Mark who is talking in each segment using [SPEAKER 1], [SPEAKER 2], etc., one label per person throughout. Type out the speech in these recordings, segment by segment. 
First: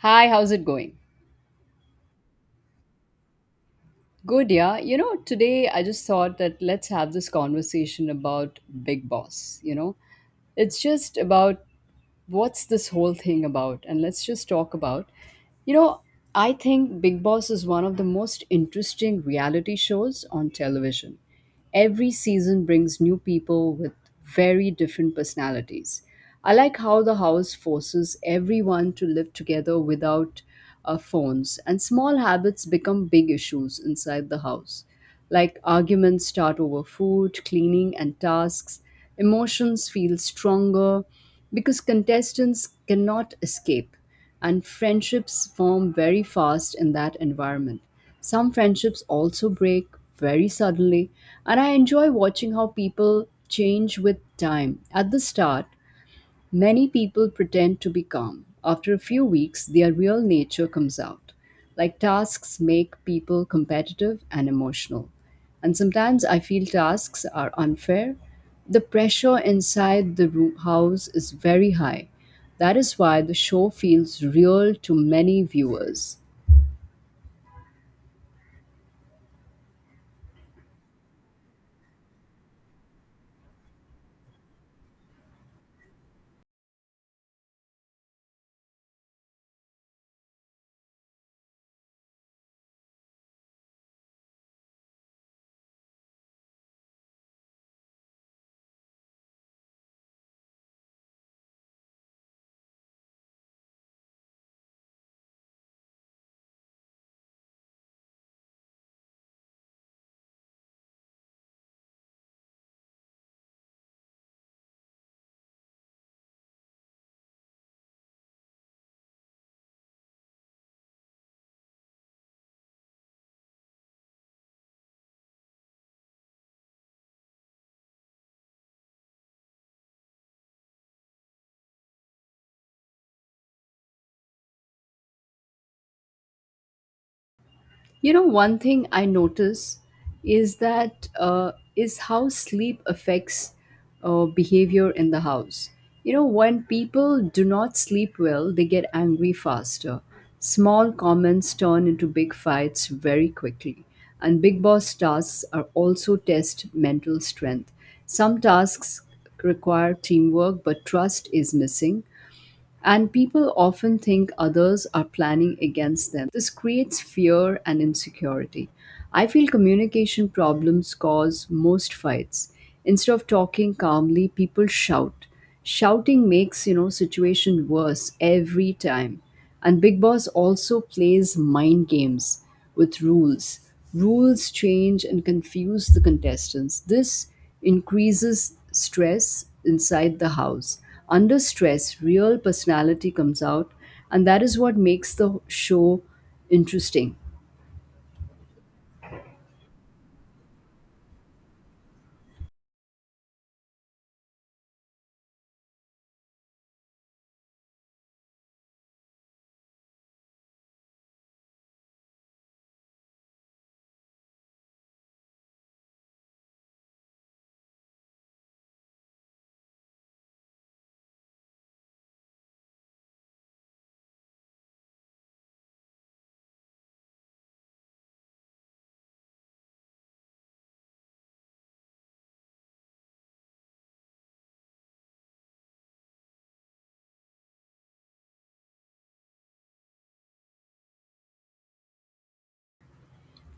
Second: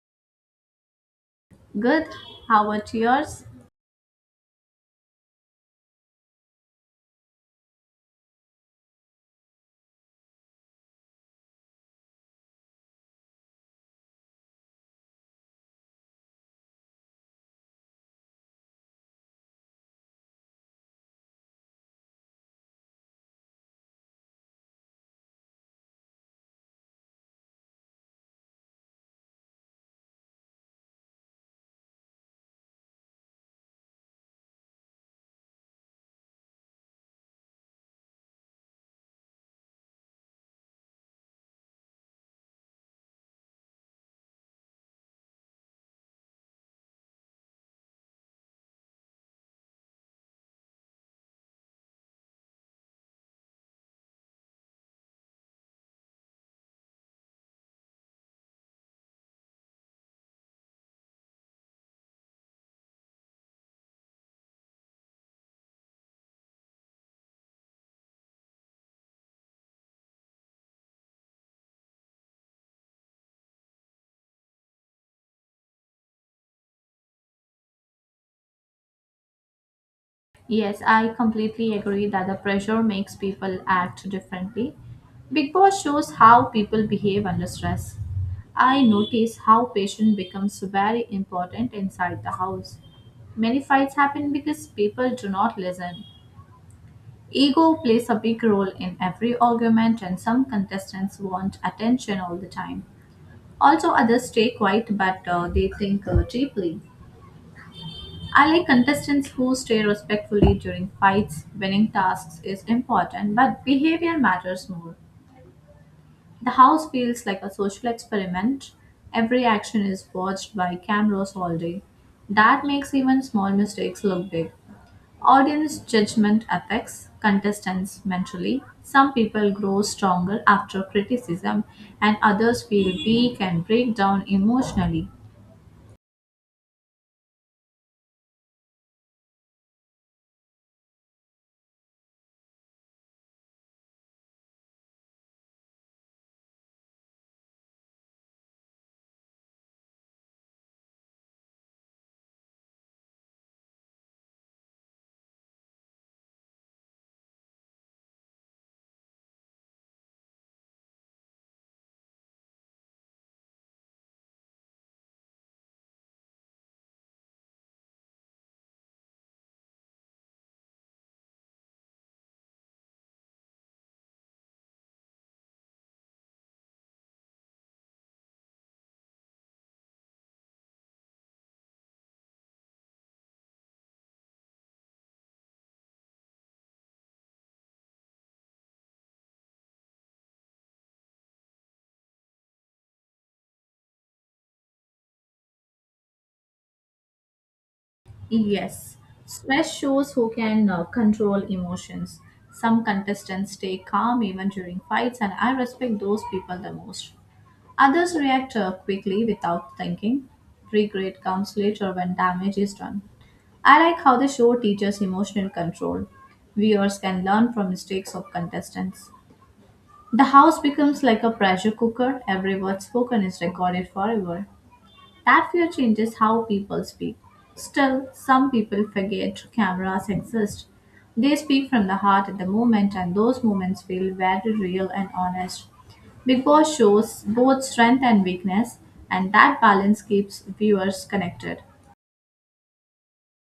[SPEAKER 1] Hi, how's it going?
[SPEAKER 2] Good. How about yours?
[SPEAKER 1] Good, yeah. You know, today I just thought that let's have this conversation about Big Boss. It's just about what's this whole thing about? And let's just talk about, you know, I think Big Boss is one of the most interesting reality shows on television. Every season brings new people with very different personalities. I like how the house forces everyone to live together without phones, and small habits become big issues inside the house. Like arguments start over food, cleaning, and tasks. Emotions feel stronger because contestants cannot escape, and friendships form very fast in that environment. Some friendships also break very suddenly, and I enjoy watching how people change with time. At the start, many people pretend to be calm. After a few weeks, their real nature comes out. Like tasks make people competitive and emotional. And sometimes I feel tasks are unfair. The pressure inside the house is very high. That is why the show feels real to many viewers.
[SPEAKER 2] Yes, I completely agree that the pressure makes people act differently. Big Boss shows how people behave under stress. I notice how patience becomes very important inside the house. Many fights happen because people do not listen. Ego plays a big role in every argument, and some contestants want attention all the time. Also, others stay quiet but they think deeply. I like contestants who stay respectfully during fights. Winning tasks is important, but behavior matters more. The house feels like a social experiment. Every action is watched by cameras all day. That makes even small mistakes look big. Audience judgment affects contestants mentally. Some people grow stronger after criticism, and others feel weak and break down emotionally.
[SPEAKER 1] You know, one thing I notice is that is how sleep affects behavior in the house. You know, when people do not sleep well, they get angry faster. Small comments turn into big fights very quickly, and big boss tasks are also test mental strength. Some tasks require teamwork, but trust is missing, and people often think others are planning against them. This creates fear and insecurity. I feel communication problems cause most fights. Instead of talking calmly, people shout. Shouting makes, situation worse every time. And Big Boss also plays mind games with rules. Rules change and confuse the contestants. This increases stress inside the house. Under stress, real personality comes out, and that is what makes the show interesting.
[SPEAKER 2] Yes, stress shows who can control emotions. Some contestants stay calm even during fights, and I respect those people the most. Others react quickly without thinking. Regret comes later when damage is done. I like how the show teaches emotional control. Viewers can learn from mistakes of contestants. The house becomes like a pressure cooker, every word spoken is recorded forever. That fear changes how people speak. Still, some people forget cameras exist. They speak from the heart at the moment, and those moments feel very real and honest. Big Boss shows both strength and weakness, and that balance keeps viewers connected.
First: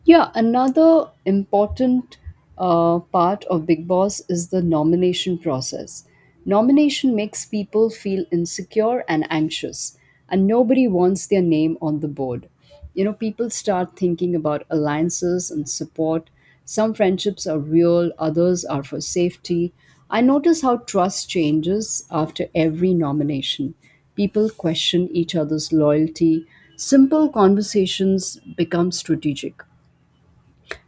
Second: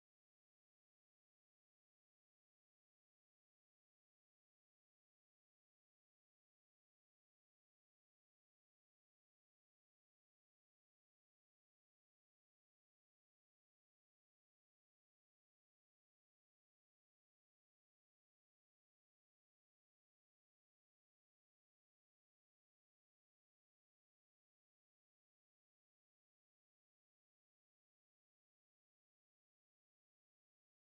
[SPEAKER 1] Yeah, another important part of Big Boss is the nomination process. Nomination makes people feel insecure and anxious, and nobody wants their name on the board. You know, people start thinking about alliances and support. Some friendships are real, others are for safety. I notice how trust changes after every nomination. People question each other's loyalty. Simple conversations become strategic.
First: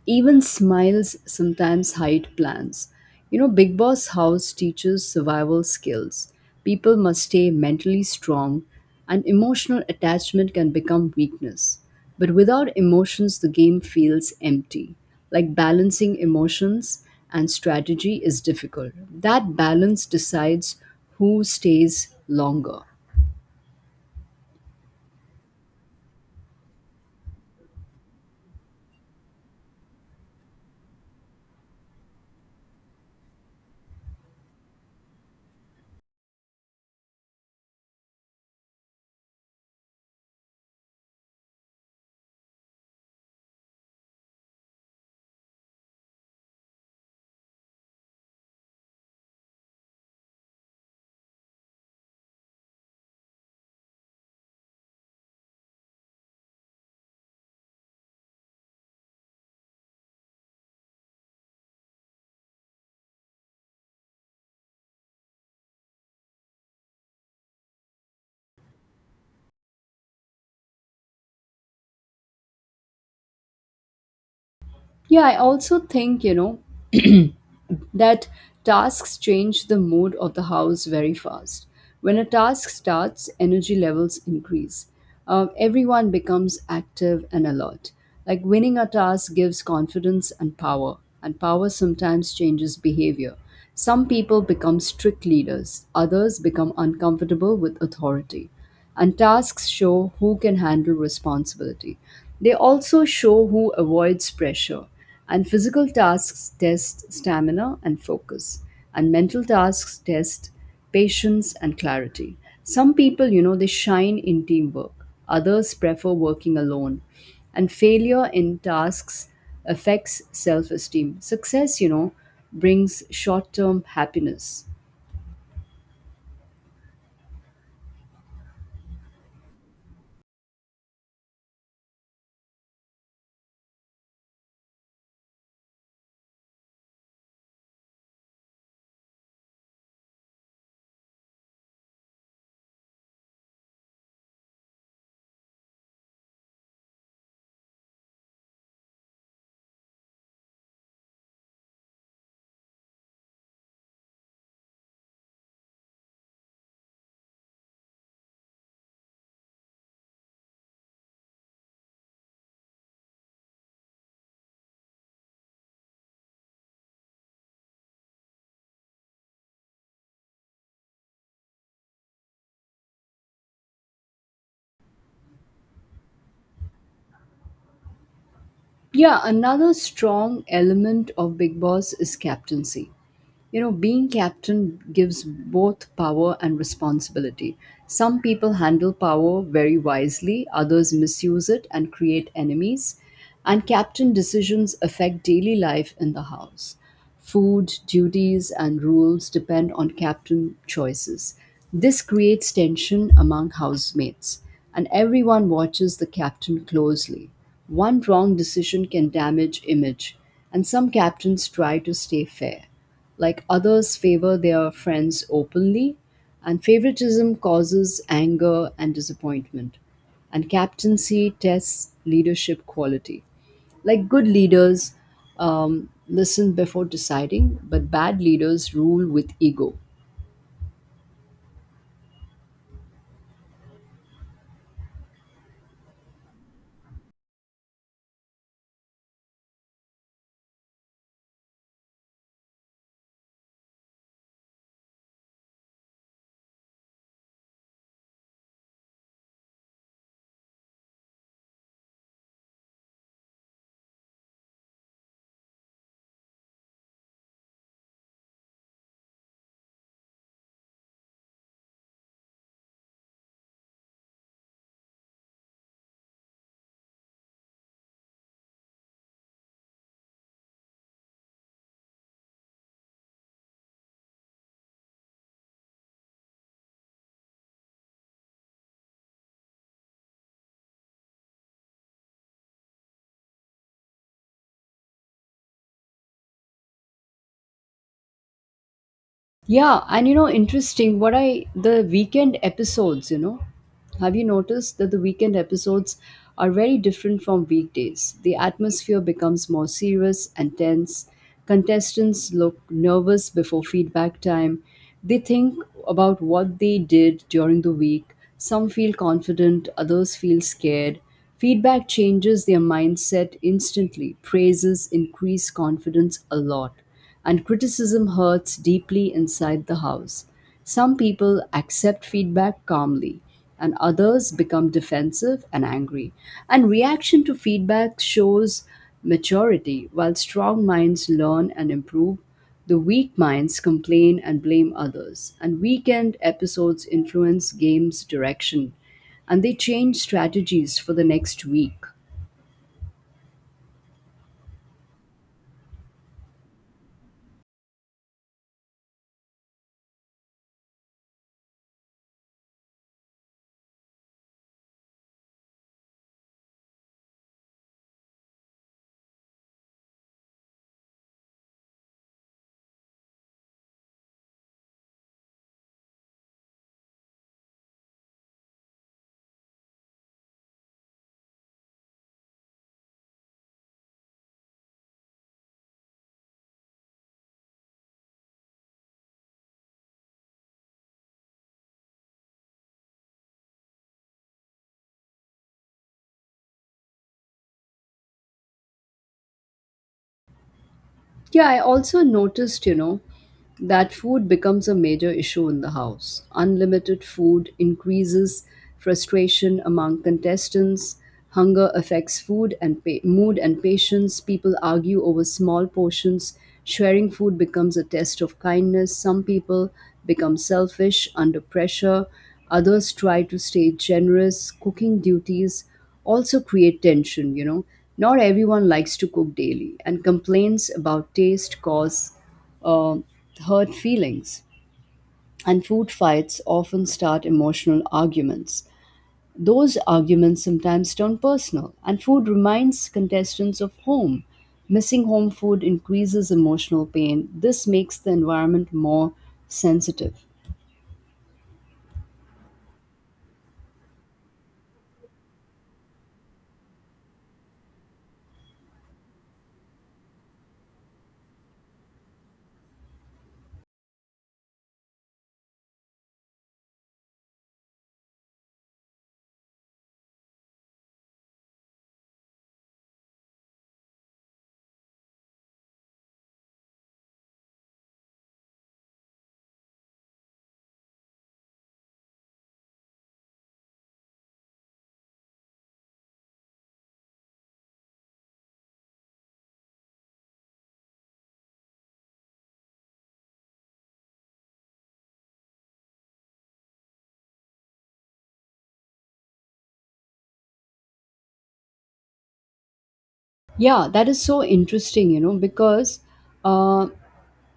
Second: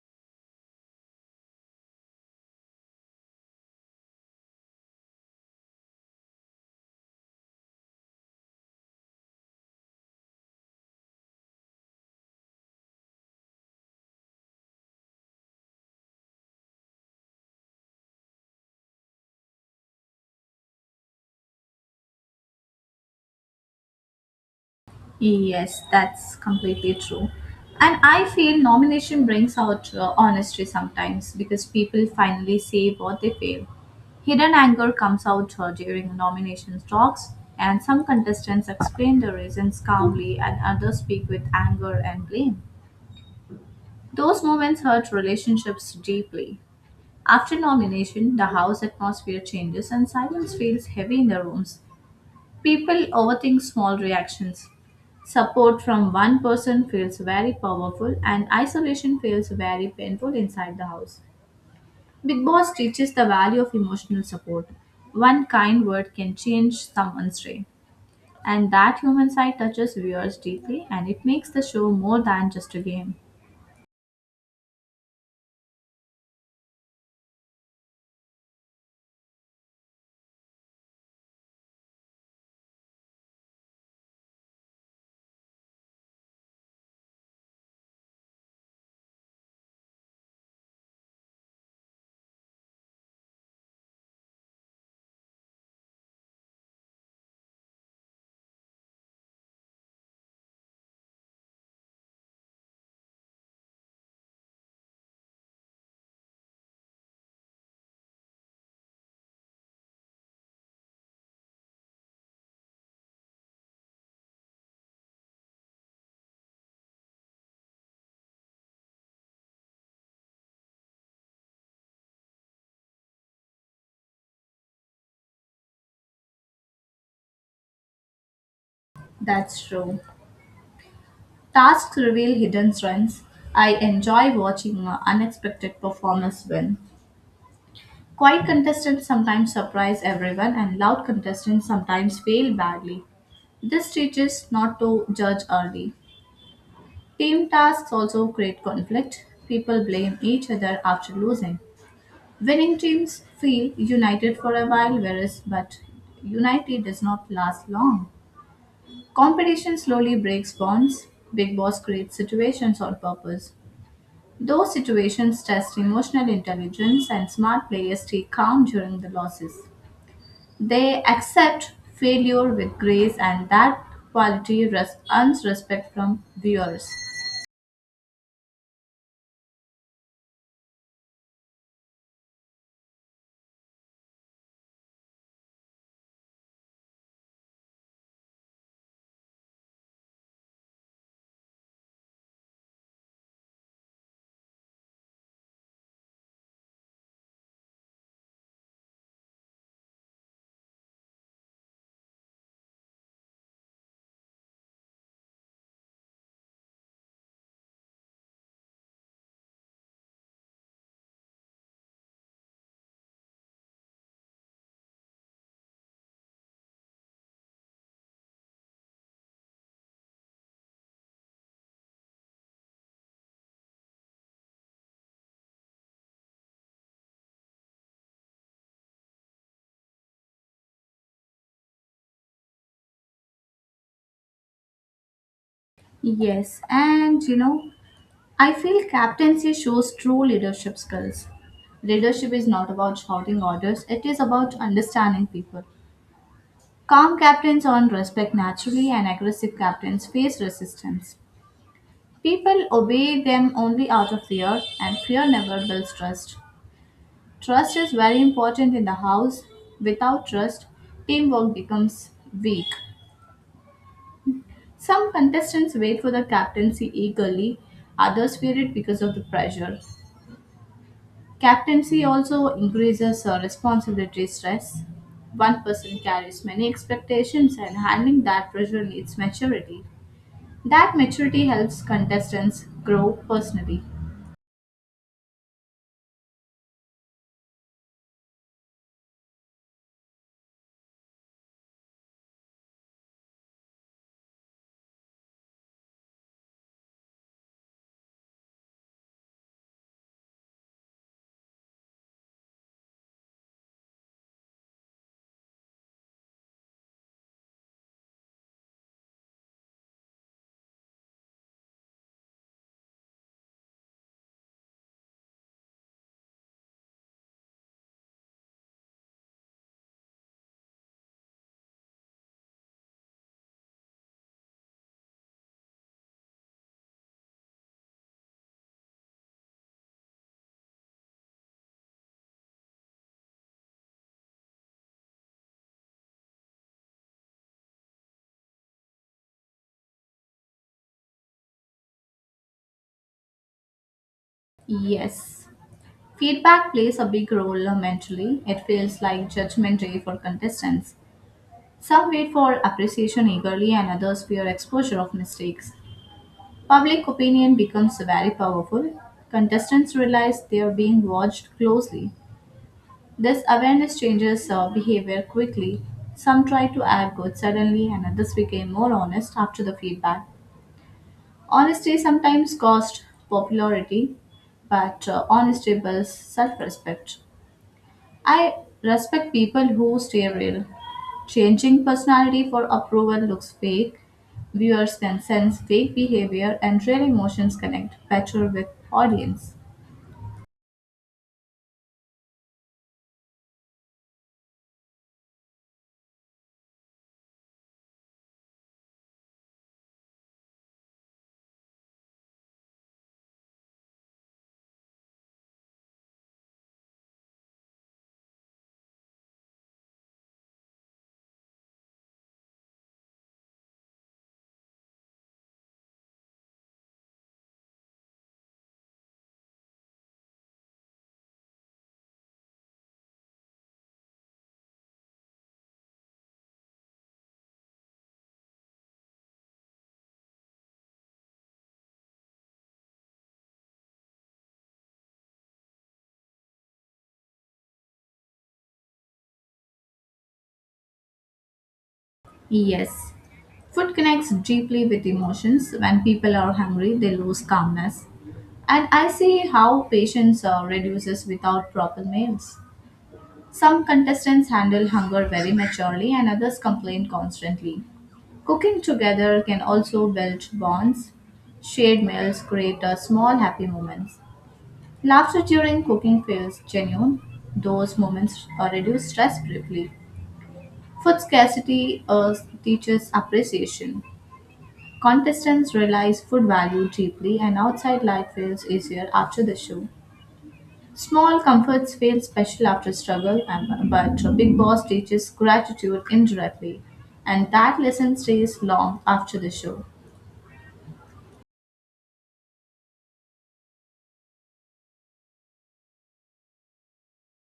[SPEAKER 1] Even smiles sometimes hide plans. You know, Big Boss House teaches survival skills. People must stay mentally strong, and emotional attachment can become weakness. But without emotions, the game feels empty. Like balancing emotions and strategy is difficult. That balance decides who stays longer.
[SPEAKER 2] Yes, that's completely true. And I feel nomination brings out honesty sometimes because people finally say what they feel. Hidden anger comes out during nomination talks, and some contestants explain the reasons calmly, and others speak with anger and blame. Those moments hurt relationships deeply. After nomination, the house atmosphere changes and silence feels heavy in the rooms. People overthink small reactions. Support from one person feels very powerful, and isolation feels very painful inside the house. Big Boss teaches the value of emotional support. One kind word can change someone's day. And that human side touches viewers deeply and it makes the show more than just a game.
[SPEAKER 1] Yeah, I also think, that tasks change the mood of the house very fast. When a task starts, energy levels increase. Everyone becomes active and alert. Like winning a task gives confidence and power sometimes changes behavior. Some people become strict leaders, others become uncomfortable with authority and tasks show who can handle responsibility. They also show who avoids pressure, and physical tasks test stamina and focus, and mental tasks test patience and clarity. Some people, they shine in teamwork, others prefer working alone, and failure in tasks affects self esteem. Success, brings short term happiness.
[SPEAKER 2] That's true. Tasks reveal hidden strengths. I enjoy watching unexpected performers win. Quiet contestants sometimes surprise everyone, and loud contestants sometimes fail badly. This teaches not to judge early. Team tasks also create conflict. People blame each other after losing. Winning teams feel united for a while, whereas but unity does not last long. Competition slowly breaks bonds. Big Boss creates situations on purpose. Those situations test emotional intelligence, and smart players stay calm during the losses. They accept failure with grace, and that earns respect from viewers.
[SPEAKER 1] Yeah, another strong element of Big Boss is captaincy. You know, being captain gives both power and responsibility. Some people handle power very wisely, others misuse it and create enemies. And captain decisions affect daily life in the house. Food, duties, and rules depend on captain choices. This creates tension among housemates, and everyone watches the captain closely. One wrong decision can damage image, and some captains try to stay fair. Like others favor their friends openly, and favoritism causes anger and disappointment. And captaincy tests leadership quality. Like good leaders listen before deciding, but bad leaders rule with ego.
[SPEAKER 2] Yes, and you know, I feel captaincy shows true leadership skills. Leadership is not about shouting orders, it is about understanding people. Calm captains earn respect naturally, and aggressive captains face resistance. People obey them only out of fear, and fear never builds trust. Trust is very important in the house. Without trust, teamwork becomes weak. Some contestants wait for the captaincy eagerly, others fear it because of the pressure. Captaincy also increases responsibility stress. One person carries many expectations, and handling that pressure needs maturity. That maturity helps contestants grow personally.
[SPEAKER 1] Yeah, and you know, interesting. What I the weekend episodes, you know, Have you noticed that the weekend episodes are very different from weekdays? The atmosphere becomes more serious and tense. Contestants look nervous before feedback time. They think about what they did during the week. Some feel confident, others feel scared. Feedback changes their mindset instantly. Praises increase confidence a lot and criticism hurts deeply inside the house. Some people accept feedback calmly, and others become defensive and angry. And reaction to feedback shows maturity, while strong minds learn and improve. The weak minds complain and blame others, and weekend episodes influence game's direction, and they change strategies for the next week.
[SPEAKER 2] Yes. Feedback plays a big role mentally. It feels like judgment day for contestants. Some wait for appreciation eagerly, and others fear exposure of mistakes. Public opinion becomes very powerful. Contestants realize they are being watched closely. This awareness changes behavior quickly. Some try to act good suddenly, and others became more honest after the feedback. Honesty sometimes costs popularity, but honesty builds self respect. I respect people who stay real. Changing personality for approval looks fake. Viewers can sense fake behavior and real emotions connect better with audience.
[SPEAKER 1] Yeah, I also noticed, that food becomes a major issue in the house. Unlimited food increases frustration among contestants. Hunger affects mood and patience. People argue over small portions. Sharing food becomes a test of kindness. Some people become selfish under pressure. Others try to stay generous. Cooking duties also create tension, you know. Not everyone likes to cook daily, and complaints about taste cause uh, hurt feelings. And food fights often start emotional arguments. Those arguments sometimes turn personal, and food reminds contestants of home. Missing home food increases emotional pain. This makes the environment more sensitive.
[SPEAKER 2] Yes. Food connects deeply with emotions. When people are hungry, they lose calmness. And I see how patience reduces without proper meals. Some contestants handle hunger very maturely and others complain constantly. Cooking together can also build bonds. Shared meals create a small happy moments. Laughter during cooking feels genuine. Those moments reduce stress briefly. Food scarcity teaches appreciation. Contestants realize food value deeply, and outside life feels easier after the show. Small comforts feel special after struggle, but a Big Boss teaches gratitude indirectly, and that lesson stays long after the show.
[SPEAKER 1] Yeah, that is so interesting, you know, because uh,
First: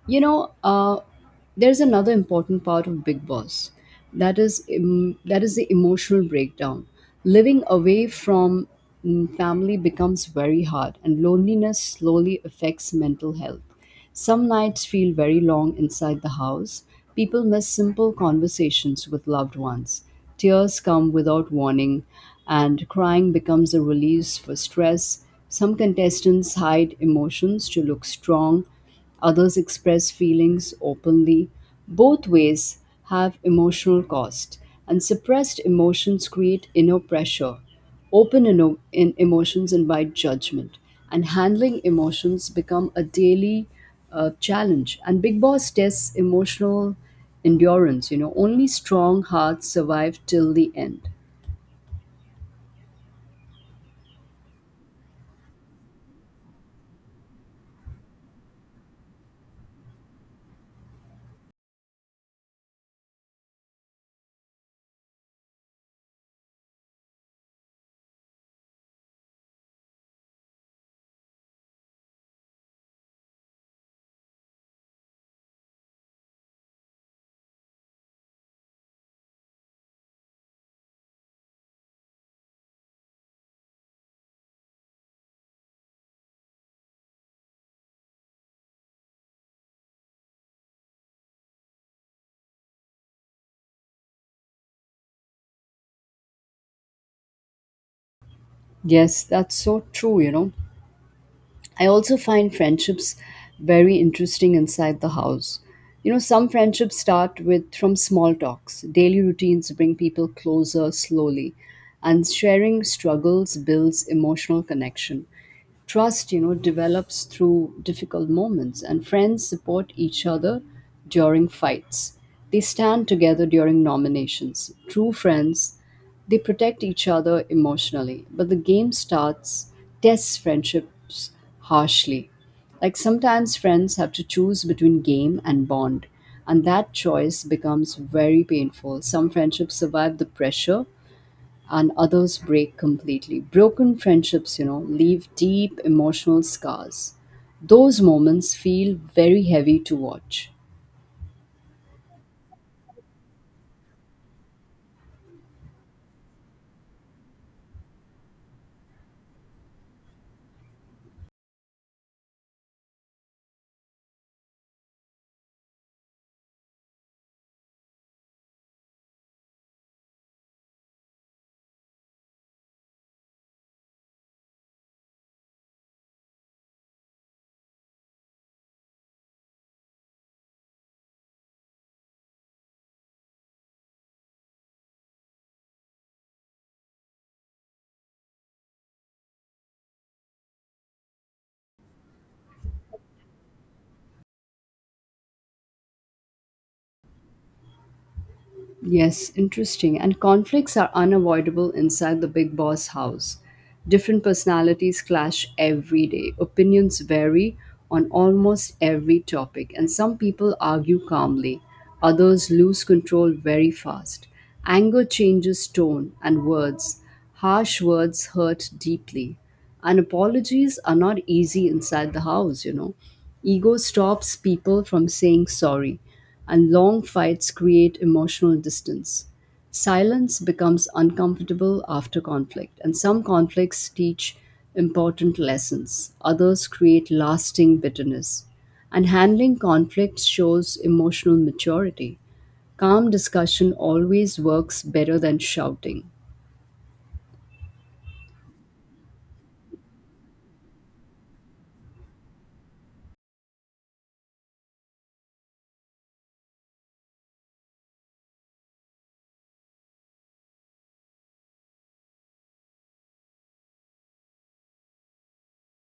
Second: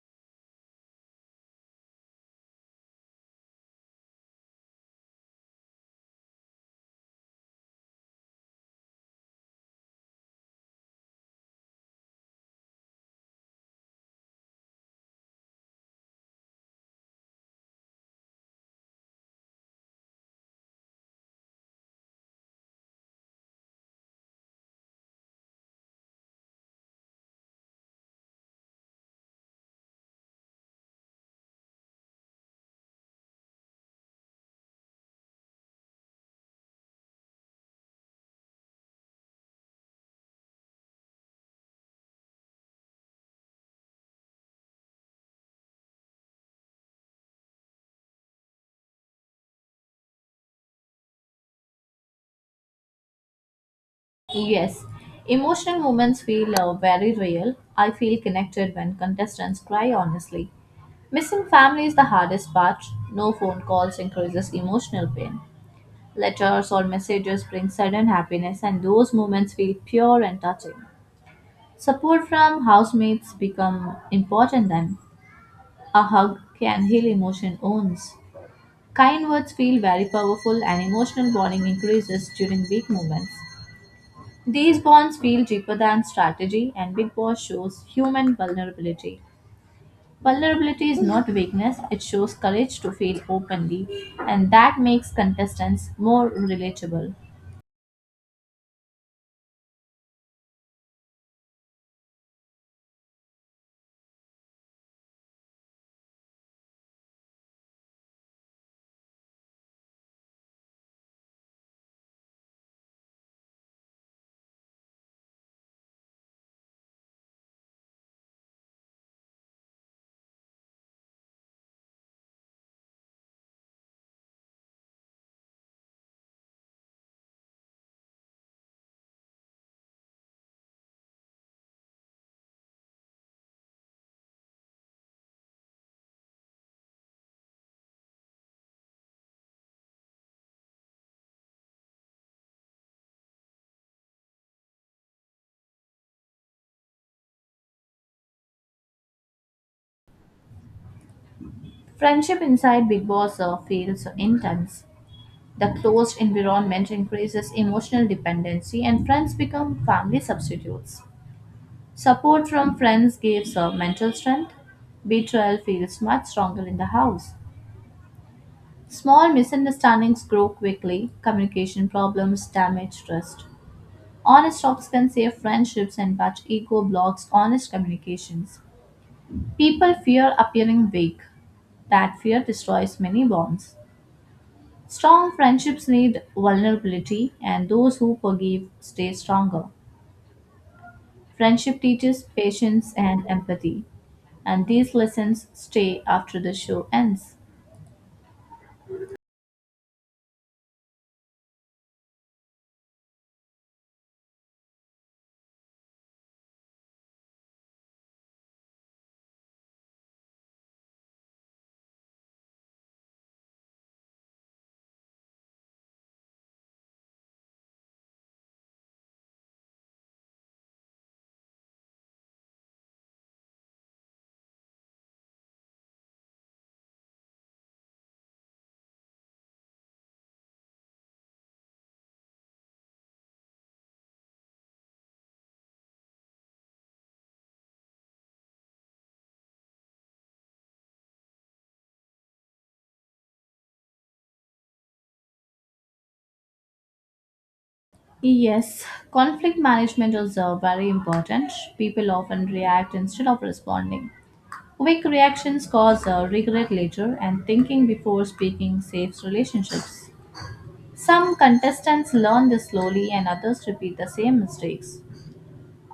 [SPEAKER 1] You know, uh, there's another important part of Big Boss. That is the emotional breakdown. Living away from family becomes very hard, and loneliness slowly affects mental health. Some nights feel very long inside the house. People miss simple conversations with loved ones. Tears come without warning, and crying becomes a release for stress. Some contestants hide emotions to look strong. Others express feelings openly. Both ways have emotional cost, and suppressed emotions create inner pressure. Open eno- in emotions invite judgment, and handling emotions become a daily challenge. And Big Boss tests emotional endurance. You know, only strong hearts survive till the end.
[SPEAKER 2] Yes, emotional moments feel very real. I feel connected when contestants cry honestly. Missing family is the hardest part. No phone calls increases emotional pain. Letters or messages bring sudden happiness, and those moments feel pure and touching. Support from housemates become important then. A hug can heal emotion wounds. Kind words feel very powerful and emotional bonding increases during weak moments. These bonds feel deeper than strategy and Big Boss shows human vulnerability. Vulnerability is not weakness, it shows courage to feel openly and that makes contestants more relatable.
[SPEAKER 1] Yes, that's so true, you know. I also find friendships very interesting inside the house. You know, some friendships start with from small talks. Daily routines bring people closer slowly, and sharing struggles builds emotional connection. Trust, develops through difficult moments, and friends support each other during fights. They stand together during nominations. True friends they protect each other emotionally, but the game starts tests friendships harshly. Like sometimes friends have to choose between game and bond, and that choice becomes very painful. Some friendships survive the pressure and others break completely. Broken friendships, leave deep emotional scars. Those moments feel very heavy to watch.
[SPEAKER 2] Friendship inside Big Boss feels intense. The closed environment increases emotional dependency and friends become family substitutes. Support from friends gives her mental strength. Betrayal feels much stronger in the house. Small misunderstandings grow quickly. Communication problems damage trust. Honest talks can save friendships, and but ego blocks honest communications. People fear appearing weak. That fear destroys many bonds. Strong friendships need vulnerability, and those who forgive stay stronger. Friendship teaches patience and empathy, and these lessons stay after the show ends.
[SPEAKER 1] Yes, interesting. And conflicts are unavoidable inside the big boss house. Different personalities clash every day. Opinions vary on almost every topic, and some people argue calmly, others lose control very fast. Anger changes tone and words. Harsh words hurt deeply. And apologies are not easy inside the house, you know. Ego stops people from saying sorry and long fights create emotional distance. Silence becomes uncomfortable after conflict, and some conflicts teach important lessons, others create lasting bitterness. And handling conflicts shows emotional maturity. Calm discussion always works better than shouting.
[SPEAKER 2] Yes, conflict management is very important. People often react instead of responding. Weak reactions cause regret later, and thinking before speaking saves relationships. Some contestants learn this slowly, and others repeat the same mistakes.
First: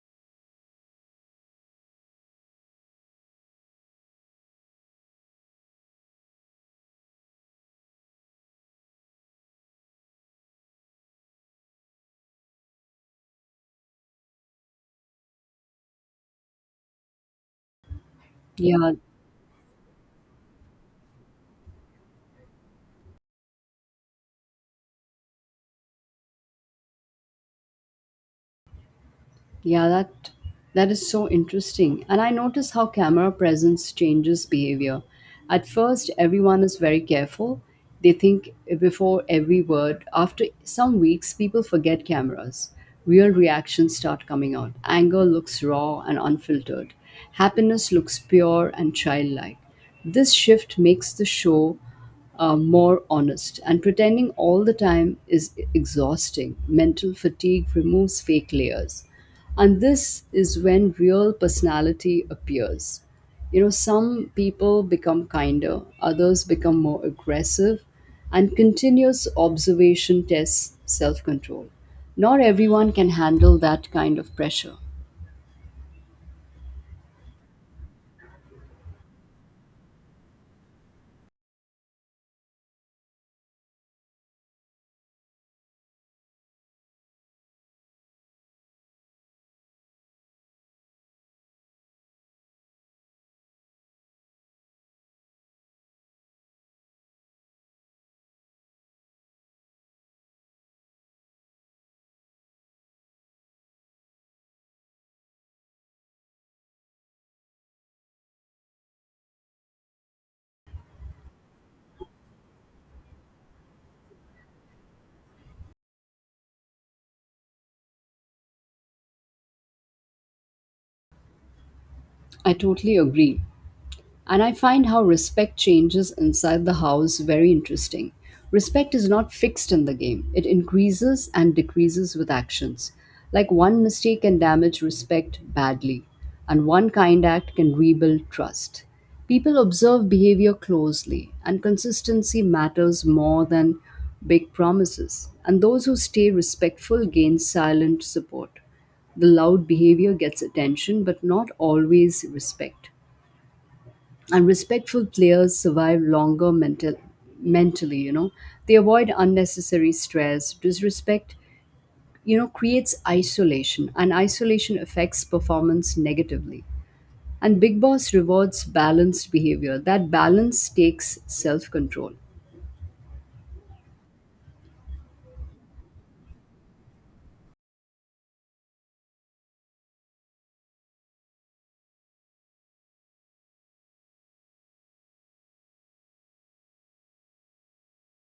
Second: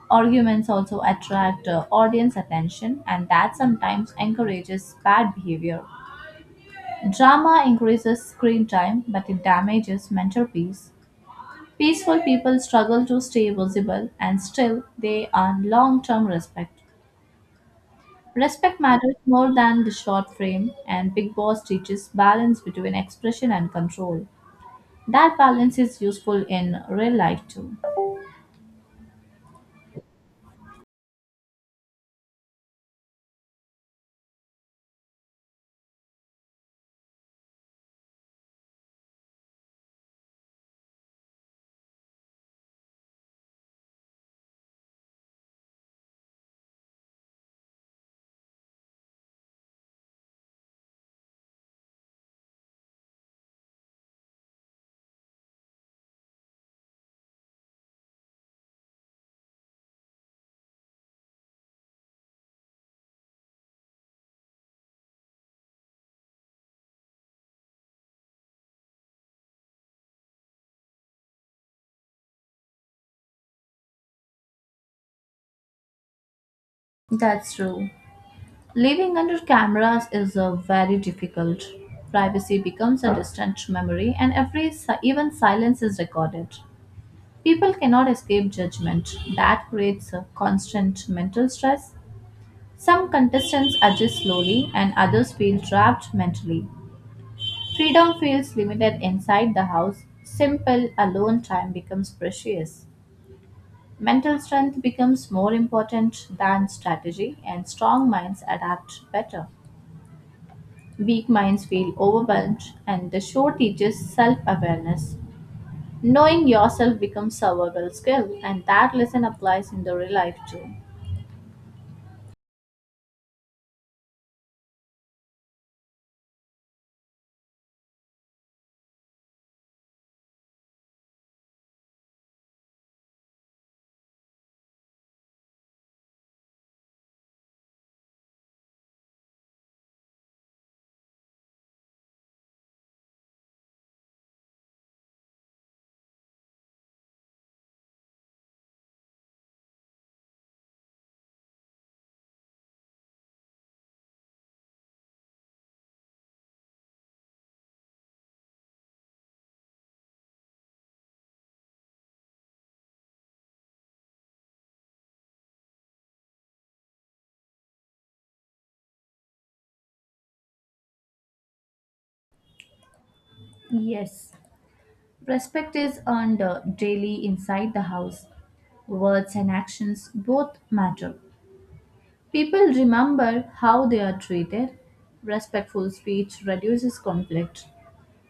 [SPEAKER 2] Arguments also attract audience attention, and that sometimes encourages bad behavior. Drama increases screen time, but it damages mental peace. Peaceful people struggle to stay visible, and still they earn long term respect. Respect
[SPEAKER 1] Yeah,
[SPEAKER 2] matters more than the short frame, and Big Boss teaches balance between expression and control. That balance is useful in real life too.
[SPEAKER 1] yeah, that is so interesting. And I notice how camera presence changes behavior. At first, everyone is very careful. They think before every word. After some weeks, people forget cameras. Real reactions start coming out. Anger looks raw and unfiltered. Happiness looks pure and childlike. This shift makes the show more honest, and pretending all the time is exhausting. Mental fatigue removes fake layers. And this is when real personality appears. You know, some people become kinder, others become more aggressive, and continuous observation tests self control. Not everyone can handle that kind of pressure.
[SPEAKER 2] That's true. Living under cameras is very difficult. Privacy becomes a distant memory, and even silence is recorded. People cannot escape judgment. That creates a constant mental stress. Some contestants adjust slowly, and others feel trapped mentally. Freedom feels limited inside the house. Simple, alone time becomes precious. Mental strength becomes more important than strategy, and strong minds adapt better. Weak minds feel overwhelmed, and the show teaches self awareness. Knowing yourself becomes survival skill, and that lesson applies in the real life too.
[SPEAKER 1] I totally agree. And I find how respect changes inside the house very interesting. Respect is not fixed in the game, it increases and decreases with actions. Like one mistake can damage respect badly, and one kind act can rebuild trust. People observe behavior closely, and consistency matters more than big promises. And those who stay respectful gain silent support. The loud behavior gets attention, but not always respect. And respectful players survive longer mentally, you know. They avoid unnecessary stress. Disrespect, creates isolation, and isolation affects performance negatively. And Big Boss rewards balanced behavior. That balance takes self control.
[SPEAKER 2] Yes, respect is earned daily inside the house. Words and actions both matter. People remember how they are treated. Respectful speech reduces conflict.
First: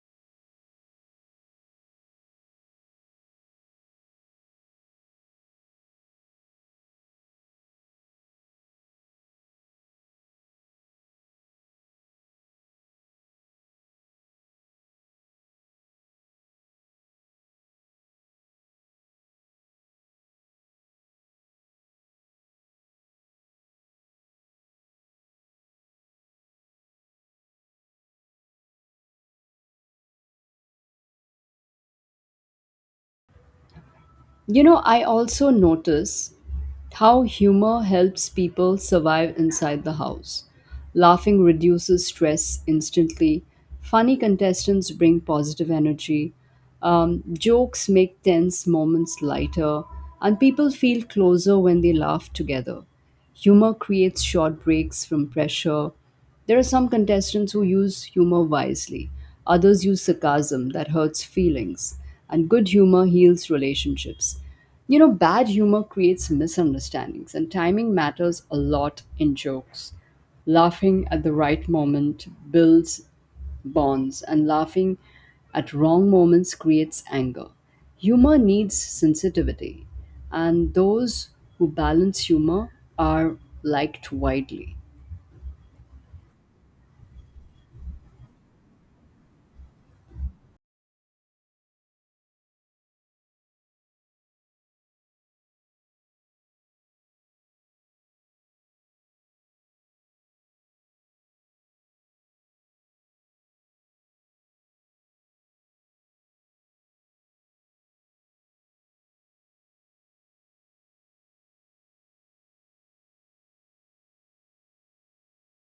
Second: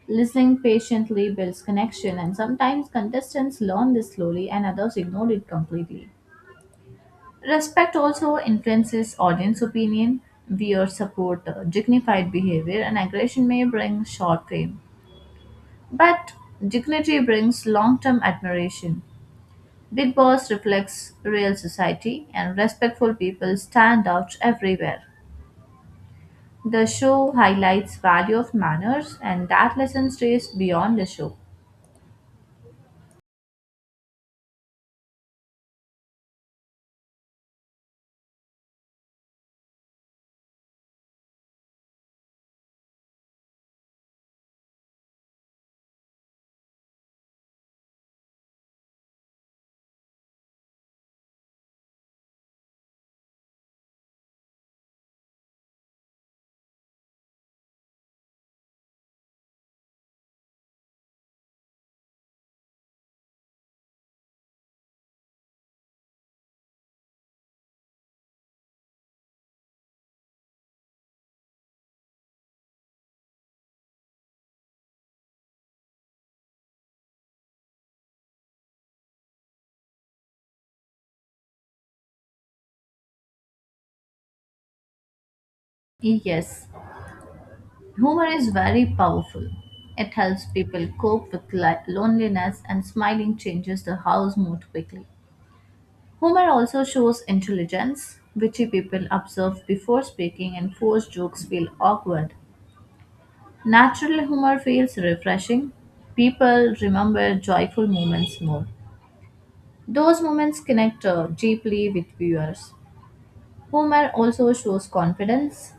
[SPEAKER 2] Listening patiently builds connection, and sometimes contestants learn this slowly and others ignore it completely. Respect also influences audience opinion. Viewers support dignified behavior, and aggression may bring short fame. But dignity brings long term admiration. Big Boss reflects real society, and respectful people stand out everywhere. The show highlights value of manners, and that lesson stays beyond the show.
[SPEAKER 1] You know, I also notice how humor helps people survive inside the house. Laughing reduces stress instantly. Funny contestants bring positive energy. Jokes make tense moments lighter. And people feel closer when they laugh together. Humor creates short breaks from pressure. There are some contestants who use humor wisely, others use sarcasm that hurts feelings, and good humor heals relationships. You know, bad humor creates misunderstandings, and timing matters a lot in jokes. Laughing at the right moment builds bonds, and laughing at wrong moments creates anger. Humor needs sensitivity, and those who balance humor are liked widely.
[SPEAKER 2] Yes, humor is very powerful. It helps people cope with loneliness, and smiling changes the house mood quickly. Humor also shows intelligence. Witty people observe before speaking, and forced jokes feel awkward. Natural humor feels refreshing. People remember joyful moments more. Those moments connect deeply with viewers. Humor also shows confidence.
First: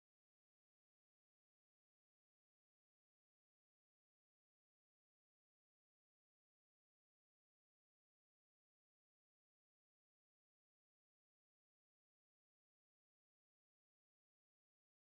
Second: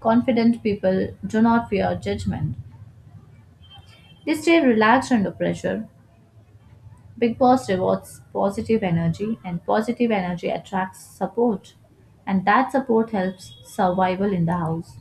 [SPEAKER 2] Confident people do not fear judgment. They stay relaxed under pressure. Big Boss rewards positive energy, and positive energy attracts support. And that support helps survival in the house.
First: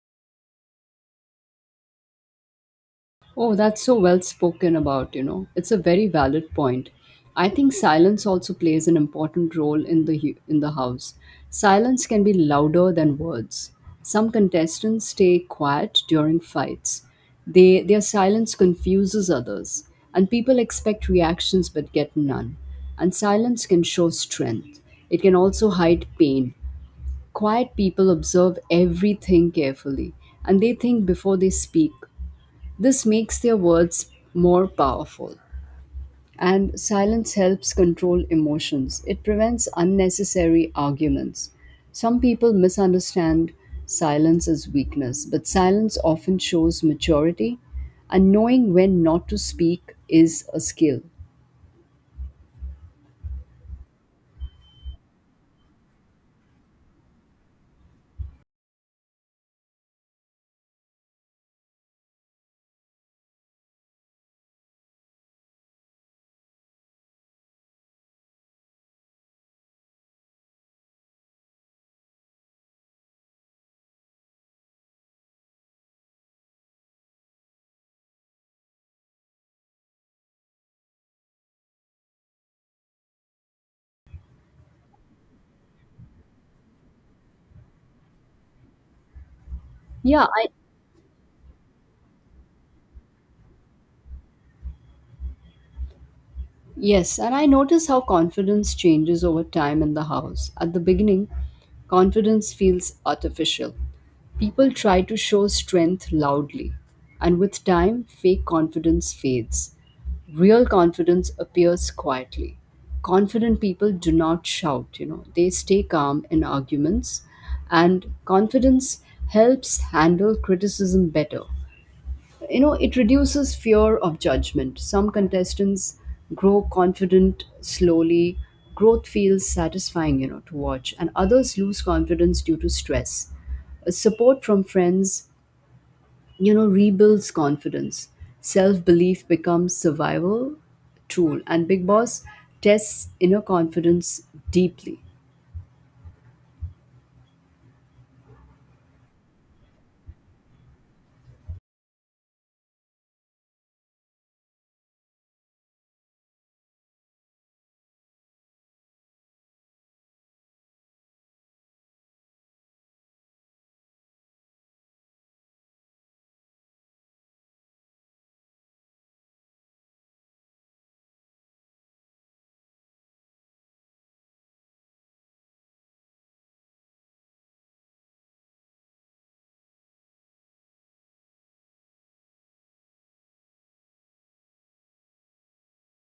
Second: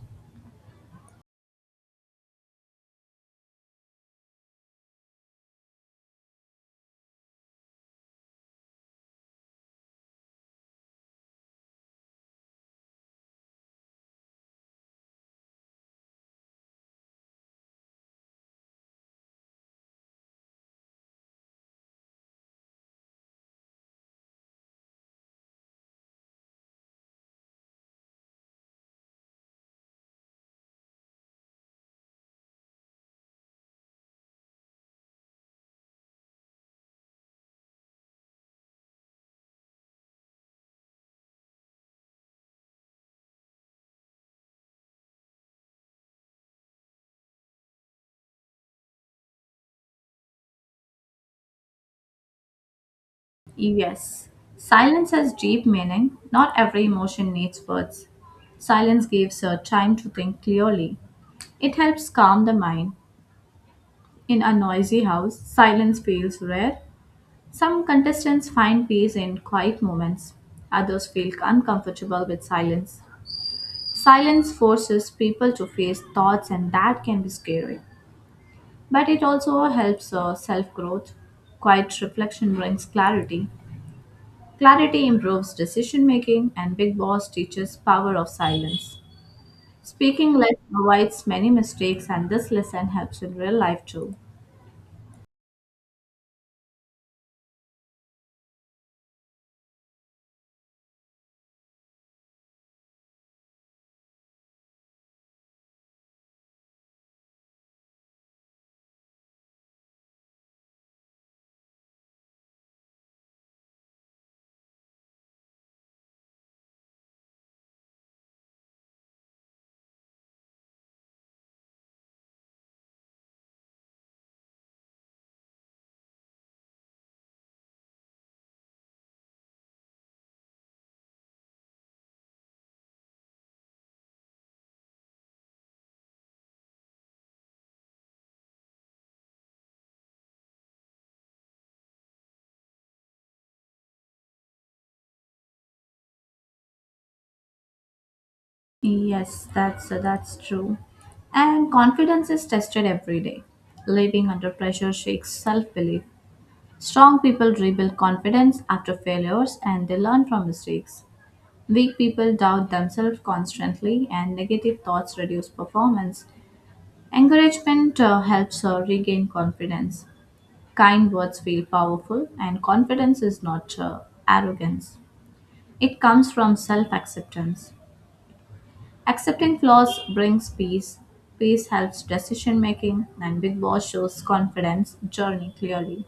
[SPEAKER 1] Oh, that's so well spoken about, you know. It's a very valid point. I think silence also plays an important role in the house. Silence can be louder than words. Some contestants stay quiet during fights. They Their silence confuses others, and people expect reactions but get none. And silence can show strength. It can also hide pain. Quiet people observe everything carefully and they think before they speak. This makes their words more powerful. And silence helps control emotions, it prevents unnecessary arguments. Some people misunderstand silence as weakness, but silence often shows maturity, and knowing when not to speak is a skill.
[SPEAKER 2] Yes. Silence has deep meaning. Not every emotion needs words. Silence gives her time to think clearly. It helps calm the mind. In a noisy house, silence feels rare. Some contestants find peace in quiet moments, others feel uncomfortable with silence. Silence forces people to face thoughts, and that can be scary. But it also helps self growth. Quiet reflection brings clarity. Clarity improves decision making, and Big Boss teaches power of silence.
[SPEAKER 1] Yeah,
[SPEAKER 2] Speaking
[SPEAKER 1] I
[SPEAKER 2] less avoids many mistakes, and this lesson helps in real life too.
[SPEAKER 1] yes, and I notice how confidence changes over time in the house. At the beginning, confidence feels artificial, people try to show strength loudly, and with time, fake confidence fades. Real confidence appears quietly. Confident people do not shout, you know, they stay calm in arguments, and confidence helps handle criticism better, it reduces fear of judgment. Some contestants grow confident slowly, growth feels satisfying to watch, and others lose confidence due to stress. Support from friends, rebuilds confidence. Self belief becomes survival tool, and Big Boss tests inner confidence deeply.
[SPEAKER 2] Yes, that's true. And confidence is tested every day. Living under pressure shakes self-belief. Strong people rebuild confidence after failures and they learn from mistakes. Weak people doubt themselves constantly and negative thoughts reduce performance. Encouragement helps regain confidence. Kind words feel powerful, and confidence is not arrogance. It comes from self acceptance. Accepting flaws brings peace. Peace helps decision making, and Big Boss shows confidence journey clearly.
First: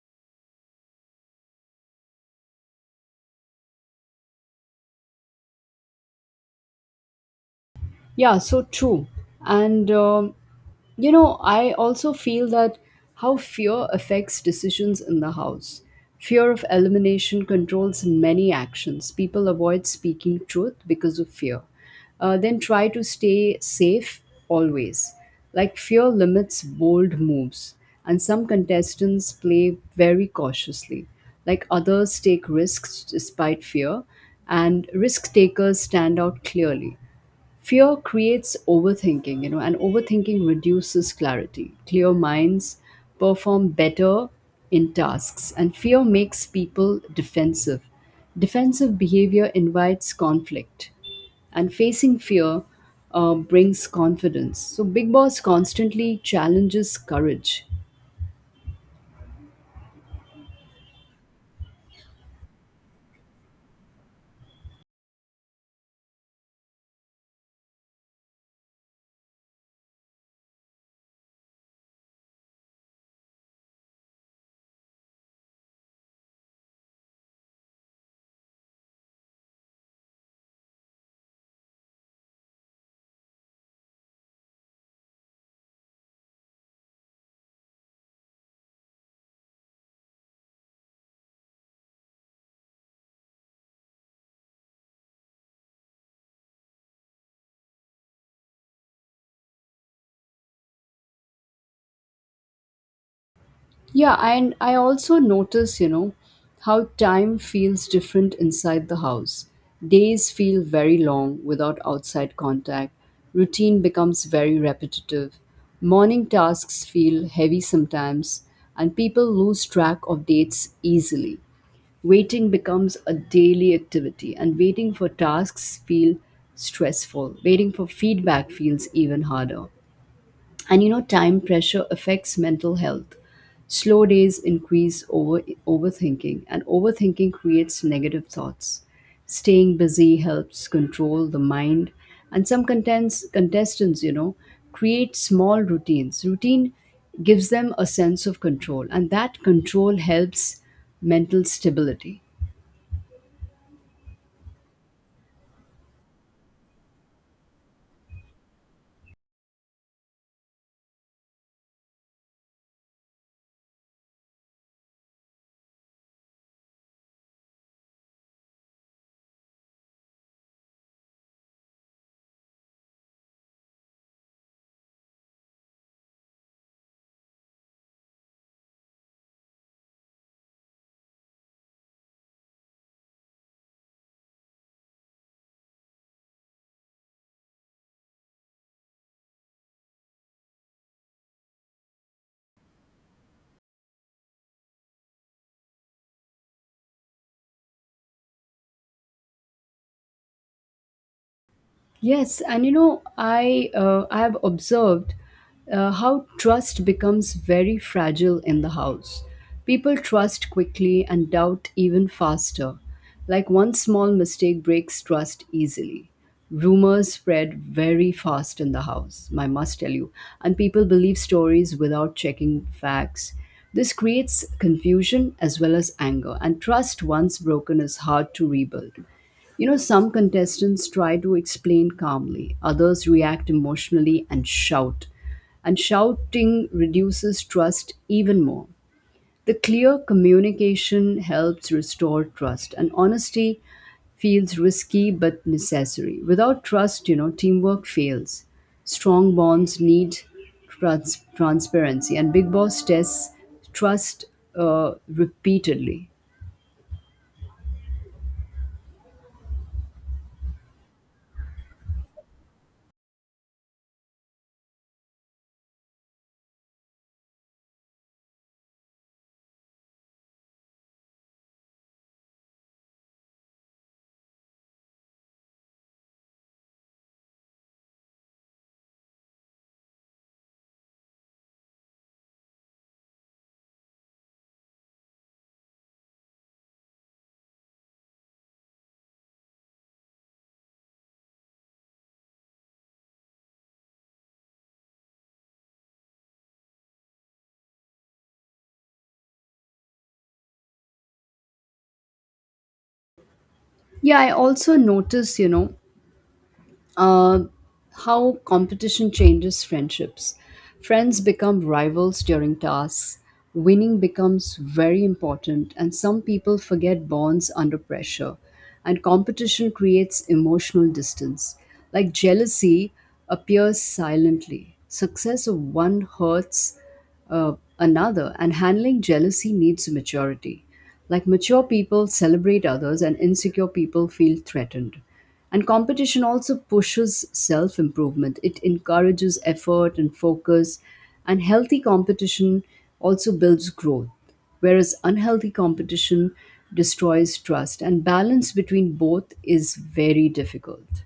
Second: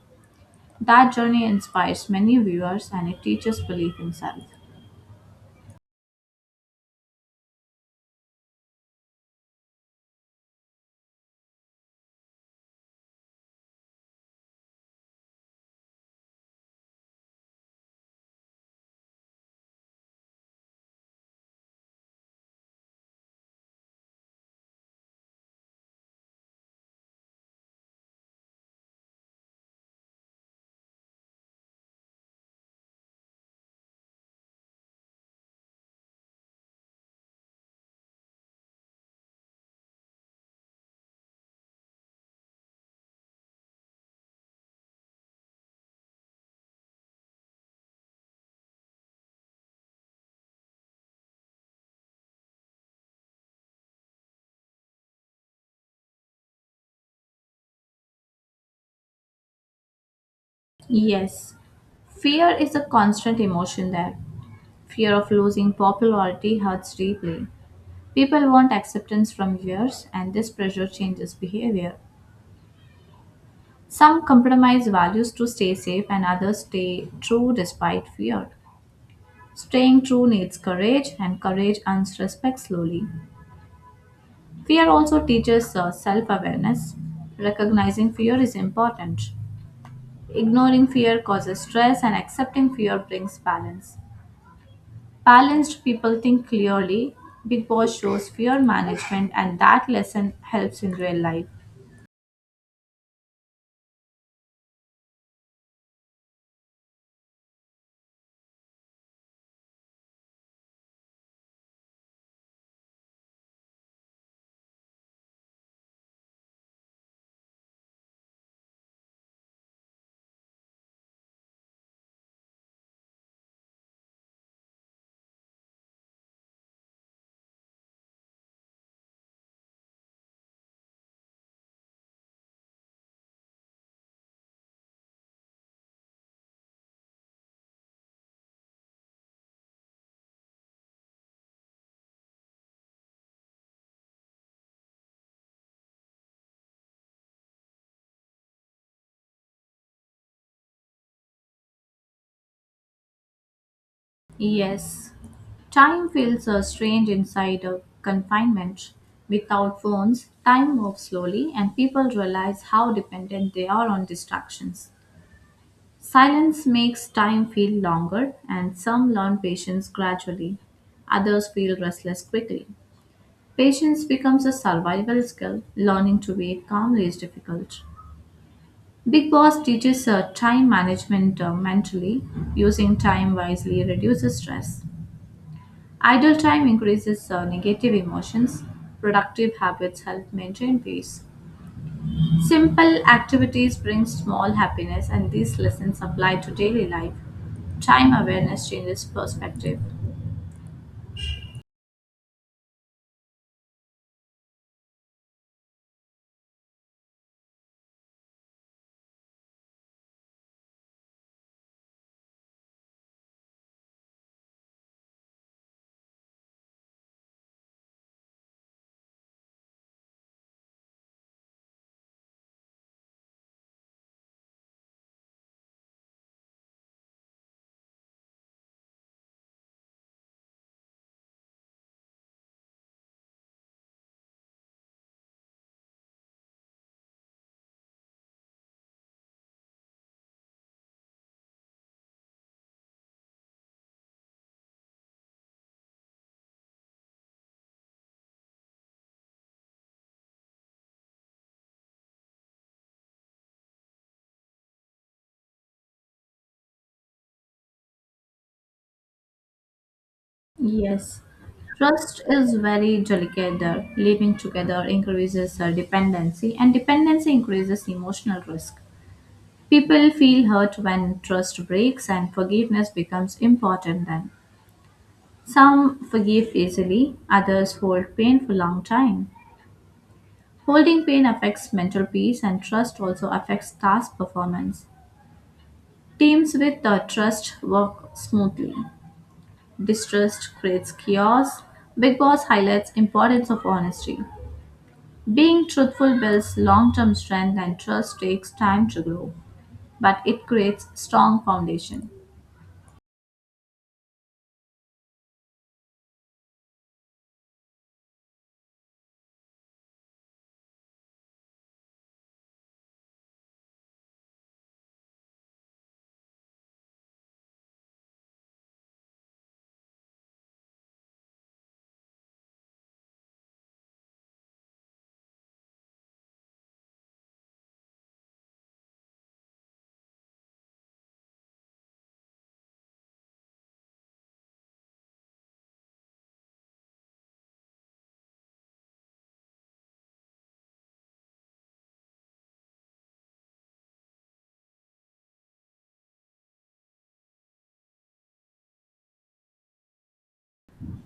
[SPEAKER 2] That journey inspires many viewers and it teaches belief in self.
[SPEAKER 1] Yeah, so true. And I also feel that how fear affects decisions in the house. Fear of elimination controls many actions. People avoid speaking truth because of fear, then try to stay safe always. Like, fear limits bold moves, and some contestants play very cautiously. Like, others take risks despite fear, and risk takers stand out clearly. Fear creates overthinking, and overthinking reduces clarity. Clear minds perform better in tasks, and fear makes people defensive. Defensive behavior invites conflict, and facing fear brings confidence. So, Big Boss constantly challenges courage.
[SPEAKER 2] Yes, fear is a constant emotion there. Fear of losing popularity hurts deeply. People want acceptance from viewers, and this pressure changes behavior. Some compromise values to stay safe, and others stay true despite fear. Staying true needs courage, and courage earns respect slowly. Fear also teaches self awareness. Recognizing fear is important. Ignoring fear causes stress, and accepting fear brings balance. Balanced people think clearly. Big Boss shows fear management, and that lesson helps in real life.
[SPEAKER 1] Yeah, and I also notice, how time feels different inside the house. Days feel very long without outside contact. Routine becomes very repetitive. Morning tasks feel heavy sometimes, and people lose track of dates easily. Waiting becomes a daily activity, and waiting for tasks feel stressful. Waiting for feedback feels even harder, and time pressure affects mental health. Slow days increase overthinking, and overthinking creates negative thoughts. Staying busy helps control the mind, and some contestants create small routines. Routine gives them a sense of control, and that control helps mental stability.
[SPEAKER 2] Yes, time feels strange inside a confinement. Without phones, time moves slowly, and people realize how dependent they are on distractions. Silence makes time feel longer, and some learn patience gradually. Others feel restless quickly. Patience becomes a survival skill. Learning to wait calmly is difficult. Big Boss teaches time management mentally. Using time wisely reduces stress. Idle time increases negative emotions. Productive habits help maintain peace. Simple activities bring small happiness, and these lessons apply to daily life. Time awareness changes perspective.
[SPEAKER 1] Yes, and you know, I have observed how trust becomes very fragile in the house. People trust quickly and doubt even faster. Like, one small mistake breaks trust easily. Rumors spread very fast in the house, I must tell you, and people believe stories without checking facts. This creates confusion as well as anger, and trust once broken is hard to rebuild. You know, some contestants try to explain calmly, others react emotionally and shout. And shouting reduces trust even more. The clear communication helps restore trust, and honesty feels risky but necessary. Without trust, teamwork fails. Strong bonds need transparency, and Big Boss tests trust repeatedly.
[SPEAKER 2] Yes. Trust is very delicate. Living together increases dependency, and dependency increases emotional risk. People feel hurt when trust breaks, and forgiveness becomes important then. Some forgive easily, others hold pain for long time. Holding pain affects mental peace and trust also affects task performance. Teams with trust work smoothly. Distrust creates chaos. Big Boss highlights importance of honesty. Being truthful builds long-term strength and trust takes time to grow, but it creates strong foundation.
[SPEAKER 1] Yeah, I also notice, uh, how competition changes friendships. Friends become rivals during tasks. Winning becomes very important, and some people forget bonds under pressure. And competition creates emotional distance. Like, jealousy appears silently. Success of one hurts uh, another, and handling jealousy needs maturity. Like, mature people celebrate others, and insecure people feel threatened. And competition also pushes self improvement. It encourages effort and focus. And healthy competition also builds growth, whereas unhealthy competition destroys trust. And balance between both is very difficult.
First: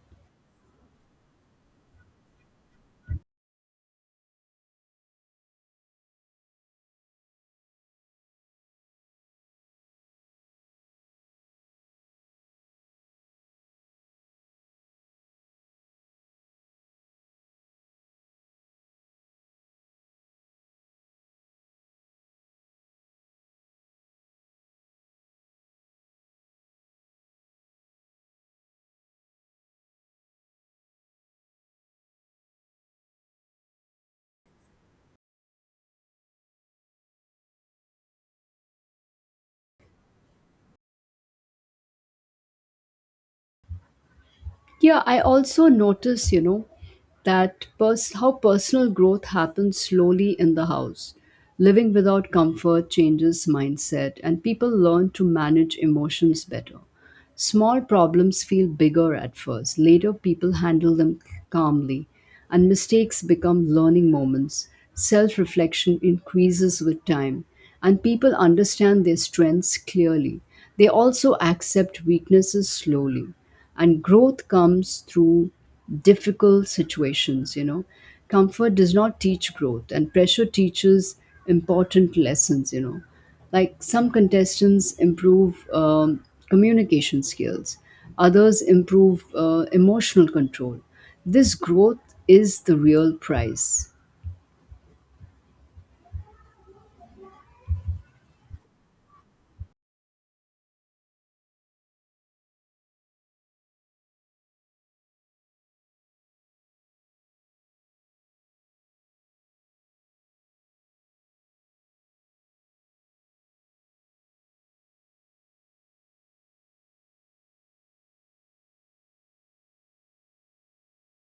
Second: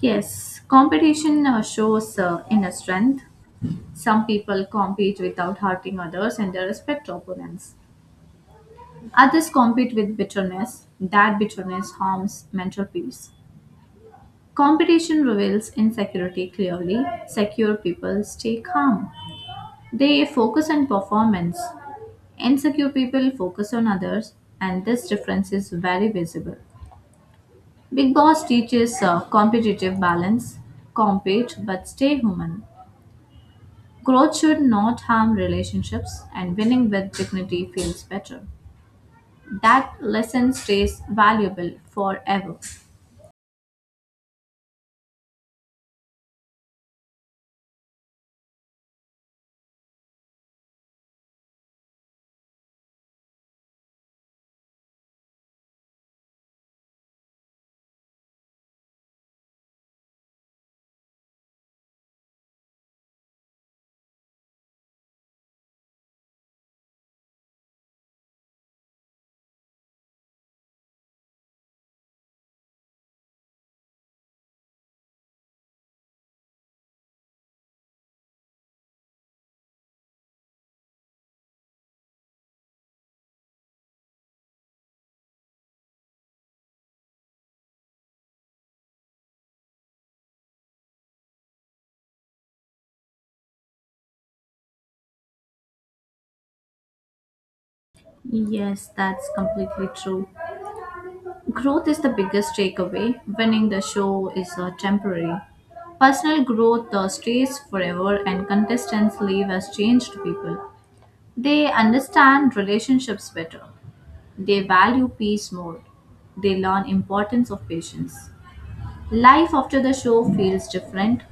[SPEAKER 2] Yes, competition shows inner strength. Some people compete without hurting others and they respect opponents. Others compete with bitterness. That bitterness harms mental peace. Competition reveals insecurity clearly. Secure people stay calm. They focus on performance. Insecure people focus on others, and this difference is very visible. Big Boss teaches competitive balance, compete but stay human. Growth should not harm relationships, and winning with dignity feels better. That lesson stays valuable forever.
[SPEAKER 1] Yeah, I also notice, how personal growth happens slowly in the house. Living without comfort changes mindset, and people learn to manage emotions better. Small problems feel bigger at first. Later, people handle them calmly, and mistakes become learning moments. Self reflection increases with time, and people understand their strengths clearly. They also accept weaknesses slowly, and growth comes through difficult situations. You know, comfort does not teach growth, and pressure teaches important lessons. You know, like, some contestants improve communication skills, others improve emotional control. This growth is the real prize.
[SPEAKER 2] Yes, that's completely true. Growth is the biggest takeaway. Winning the show is temporary. Personal growth stays forever, and contestants leave as changed people. They understand relationships better. They value peace more. They learn importance of patience. Life after the show feels different.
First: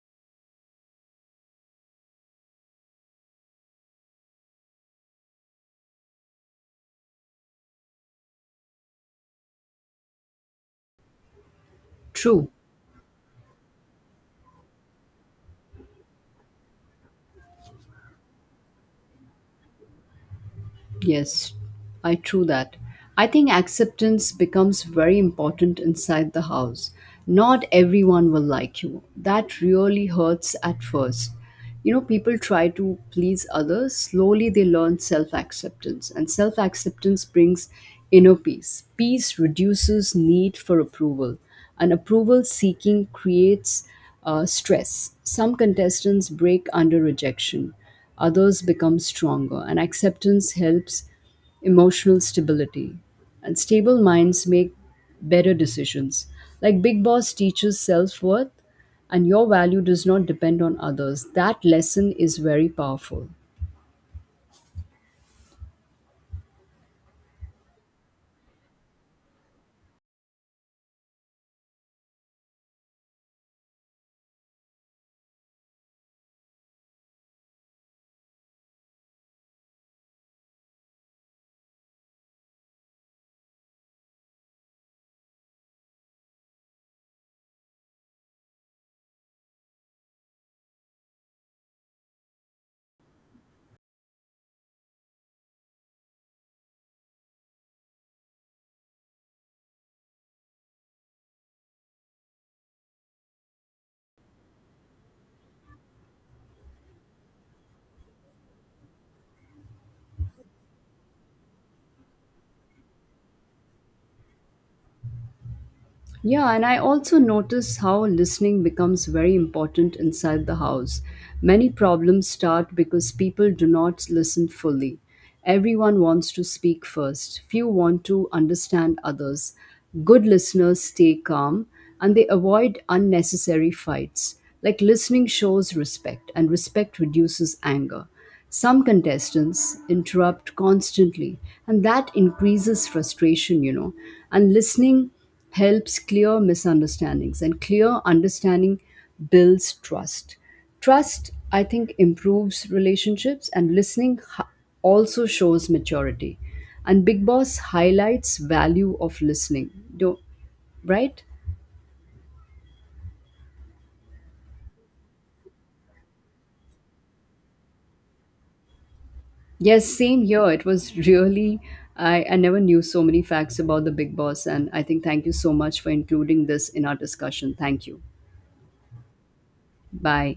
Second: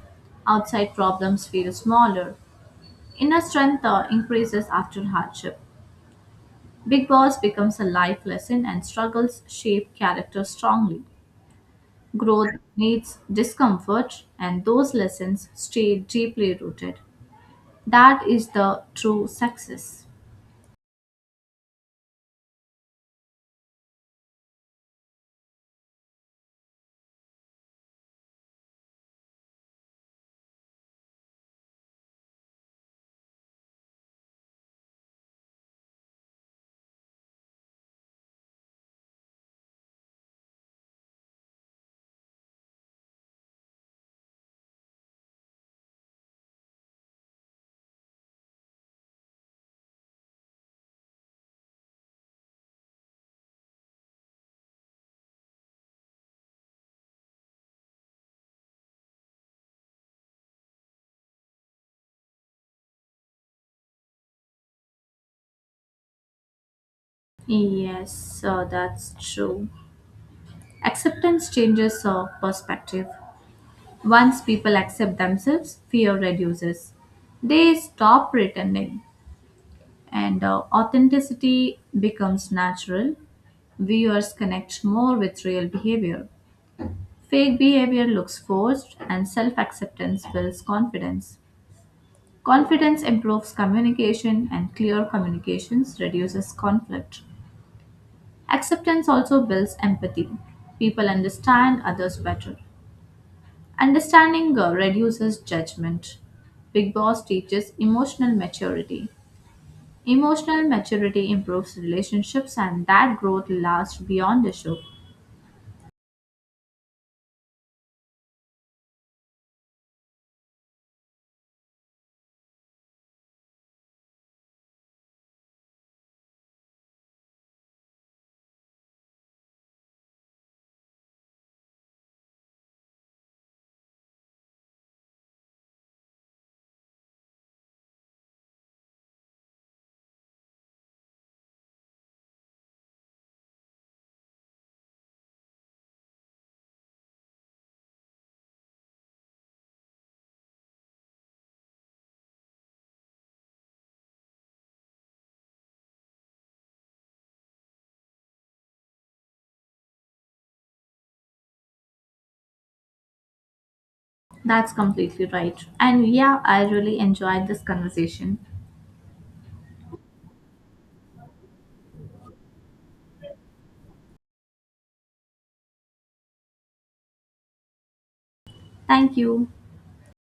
[SPEAKER 2] Outside problems feel smaller. Inner strength increases after hardship. Big Boss becomes a life lesson and struggles shape character strongly.
[SPEAKER 1] True.
[SPEAKER 2] Growth needs discomfort, and those lessons stay deeply rooted. That is the true success.
[SPEAKER 1] Yes, I true that. I think acceptance becomes very important inside the house. Not everyone will like you. That really hurts at first. You know, people try to please others. Slowly they learn self acceptance, and self acceptance brings inner peace. Peace reduces need for approval, and approval seeking creates stress. Some contestants break under rejection, others become stronger, and acceptance helps emotional stability. And stable minds make better decisions. Like, Big Boss teaches self worth, and your value does not depend on others. That lesson is very powerful.
[SPEAKER 2] Yes, that's true. Acceptance changes our perspective. Once people accept themselves, fear reduces. They stop pretending, and authenticity becomes natural. Viewers connect more with real behavior. Fake behavior looks forced, and self acceptance builds confidence. Confidence improves communication, and clear communications reduces conflict. Acceptance also builds empathy. People understand others better. Understanding reduces judgment. Big Boss teaches emotional maturity. Emotional maturity improves relationships, and that growth lasts beyond the show.
[SPEAKER 1] Yeah, and I also notice how listening becomes very important inside the house. Many problems start because people do not listen fully. Everyone wants to speak first, few want to understand others. Good listeners stay calm and they avoid unnecessary fights. Like, listening shows respect, and respect reduces anger. Some contestants interrupt constantly, and that increases frustration, you know. And listening helps clear misunderstandings, and clear understanding builds trust. Trust, I think, improves relationships, and also shows maturity. And Big Boss highlights value of listening, do right?
[SPEAKER 2] That's completely right. And yeah, I really enjoyed this conversation.
[SPEAKER 1] Yes, same here. It was really, I never knew so many facts about the Big Boss. And I think thank you so much for including this in our discussion. Thank you.
[SPEAKER 2] Thank you.
[SPEAKER 1] Bye.